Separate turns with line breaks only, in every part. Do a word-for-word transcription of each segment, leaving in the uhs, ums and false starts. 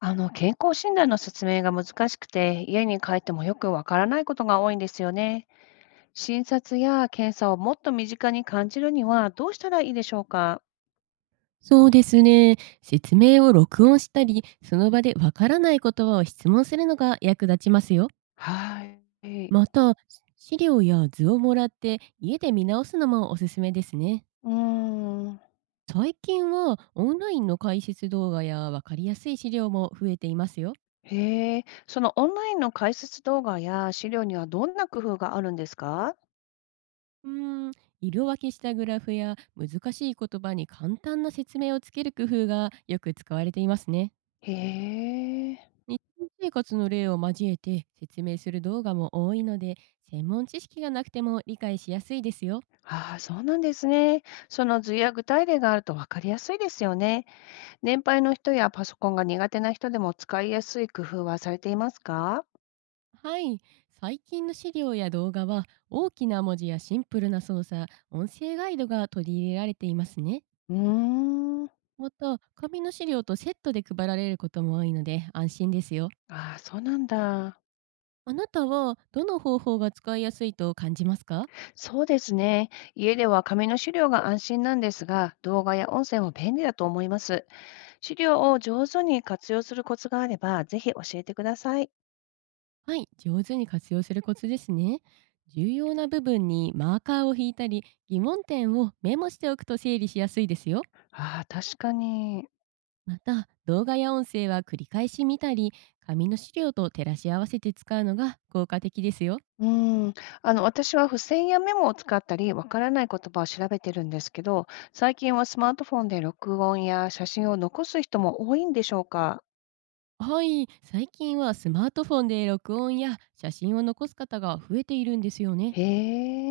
あの健康診断の説明が難しくて、家に帰ってもよくわからないことが多いんですよね。診察や検査をもっと身近に感じるにはどうしたらいいでしょうか。
そうですね。説明を録音したり、その場でわからない言葉を質問するのが役立ちますよ。
は
ま
い。
た、資料や図をもらって家で見直すのもおすすめですね。
うーん。
最近はオンラインの解説動画やわかりやすい資料も増えていますよ。
へえ、そのオンラインの解説動画や資料にはどんな工夫があるんですか？
うーん、色分けしたグラフや難しい言葉に簡単な説明をつける工夫がよく使われていますね。
へえ、
日常生活の例を交えて説明する動画も多いので、専門知識がなくても理解しやすいですよ。
ああ、そうなんですね。その図や具体例があるとわかりやすいですよね。年配の人やパソコンが苦手な人でも使いやすい工夫はされていますか？
はい。最近の資料や動画は大きな文字やシンプルな操作、音声ガイドが取り入れられていますね。
うーん、
また、紙の資料とセットで配られることも多いので安心ですよ。
ああ、そうなんだ。
あなたはどの方法が使いやすいと感じますか？
そうですね。家では紙の資料が安心なんですが、動画や音声も便利だと思います。資料を上手に活用するコツがあれば、ぜひ教えてください。
はい、上手に活用するコツですね。重要な部分にマーカーを引いたり、疑問点をメモしておくと整理しやすいですよ。
ああ、確かに。
また、動画や音声は繰り返し見たり、紙の資料と照らし合わせて使うのが効果的ですよ。
うん、あの、私は付箋やメモを使ったり、わからない言葉を調べてるんですけど、最近はスマートフォンで録音や写真を残す人も多いんでしょうか。
はい、最近はスマートフォンで録音や写真を残す方が増えているんですよね。
へ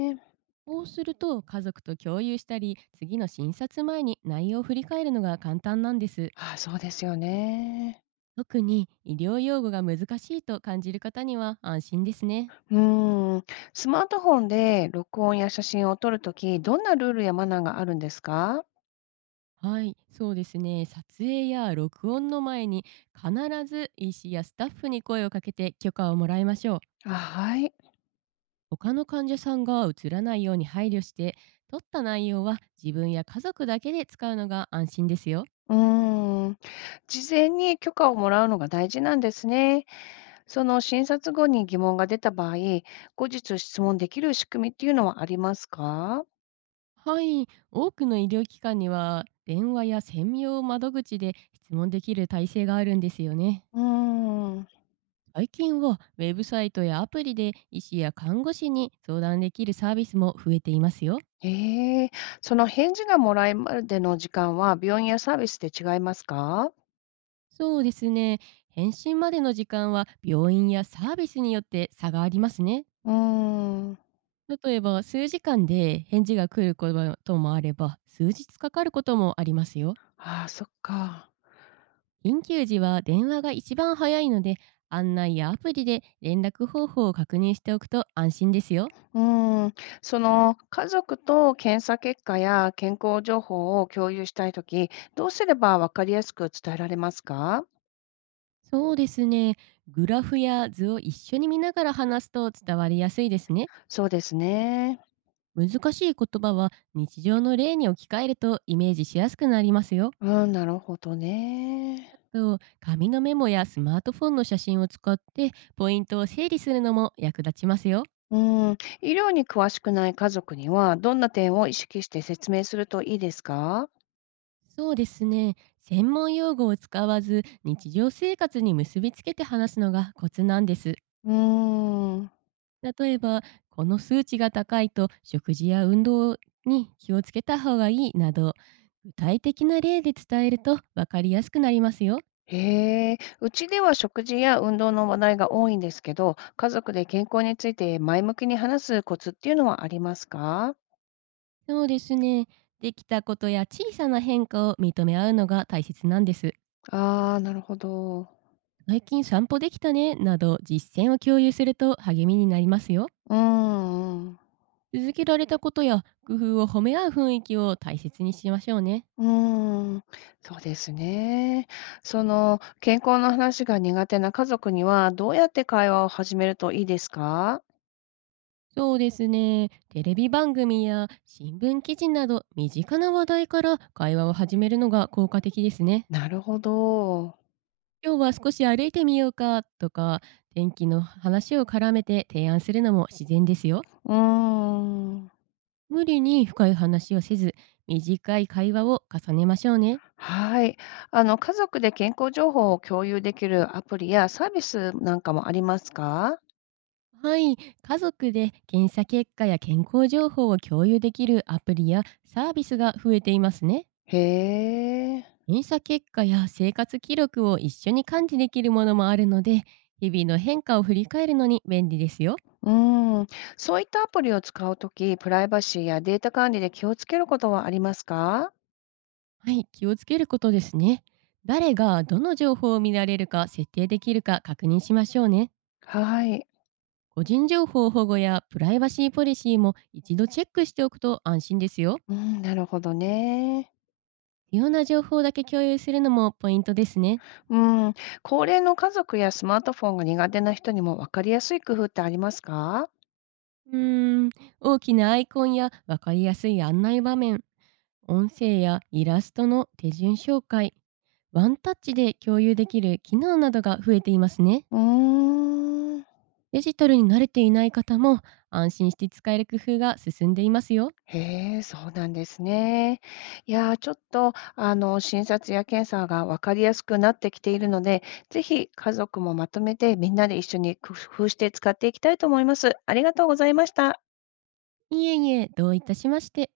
え、
こうすると家族と共有したり、次の診察前に内容を振り返るのが簡単なんです。
ああ、そうですよね。
特に医療用語が難しいと感じる方には安心ですね。
うーん、スマートフォンで録音や写真を撮るとき、どんなルールやマナーがあるんですか？
はい、そうですね。撮影や録音の前に必ず医師やスタッフに声をかけて許可をもらいましょう。
あ、はい。
他の患者さんが映らないように配慮して、撮った内容は自分や家族だけで使うのが安心ですよ。
うーん。事前に許可をもらうのが大事なんですね。その診察後に疑問が出た場合、後日質問できる仕組みっていうのはありますか？
はい、多くの医療機関には電話や専用窓口で質問できる体制があるんですよね。
うーん。
最近はウェブサイトやアプリで医師や看護師に相談できるサービスも増えていますよ。
ええ、その返事がもらえるまでの時間は病院やサービスで違いますか？
そうですね。返信までの時間は病院やサービスによって差がありますね。
うーん。
例えば、数時間で返事が来ることもあれば数日かかることもありますよ。
ああ、そっか。
緊急時は電話が一番早いので、案内やアプリで連絡方法を確認しておくと安心ですよ。
うーん、その家族と検査結果や健康情報を共有したいとき、どうすれば分かりやすく伝えられますか？
そうですね。グラフや図を一緒に見ながら話すと伝わりやすいですね。
そうですね。
難しい言葉は日常の例に置き換えるとイメージしやすくなりますよ。
うん、なるほど
あ
ね。
と、紙のメモやスマートフォンの写真を使ってポイントを整理するのも役立ちますよ。
うん、医療に詳しくない家族には、どんな点を意識して説明するといいですか？
そうですね。専門用語を使わず日常生活に結びつけて話すのがコツなんです。
うーん。
例えば、この数値が高いと食事や運動に気をつけた方がいいなど、具体的な例で伝えると分かりやすくなりますよ。
へえ、うちでは食事や運動の話題が多いんですけど、家族で健康について前向きに話すコツっていうのはありますか？
そうですね。できたことや小さな変化を認め合うのが大切なんです。
ああー、なるほど。
最近散歩できたねなど、実践を共有すると励みになりますよ。
うーん、うーん。
続けられたことや工夫を褒め合う雰囲気を大切にしましょうね。
うーん、そうですね。その、健康の話が苦手な家族には、どうやって会話を始めるといいですか？
そうですね。テレビ番組や新聞記事など身近な話題から会話を始めるのが効果的ですね。
なるほど。
今日は少し歩いてみようかとか、天気の話を絡めて提案するのも自然ですよ。
うーん。
無理に深い話をせず、短い会話を重ねましょうね。
はい。あの、家族で健康情報を共有できるアプリやサービスなんかもありますか？
はい、家族で検査結果や健康情報を共有できるアプリやサービスが増えていますね。
へえ。
検査結果や生活記録を一緒に管理できるものもあるので、日々の変化を振り返るのに便利ですよ。
うーん。そういったアプリを使うとき、プライバシーやデータ管理で気をつけることはありますか？
はい、気をつけることですね。誰がどの情報を見られるか設定できるか確認しましょうね。
はい。
個人情報保護やプライバシーポリシーも一度チェックしておくと安心ですよ。
うん、なるほどね。
必要な情報だけ共有するのもポイントですね。
うん、高齢の家族やスマートフォンが苦手な人にも分かりやすい工夫ってありますか？
うーん、大きなアイコンやわかりやすい案内場面、音声やイラストの手順紹介、ワンタッチで共有できる機能などが増えていますね。
うーん。
デジタルに慣れていない方も安心して使える工夫が進んでいますよ。
へえ、そうなんですね。いやー、ちょっと、あの、診察や検査が分かりやすくなってきているので、ぜひ家族もまとめてみんなで一緒に工夫して使っていきたいと思います。ありがとうございました。
いえいえ、どういたしまして。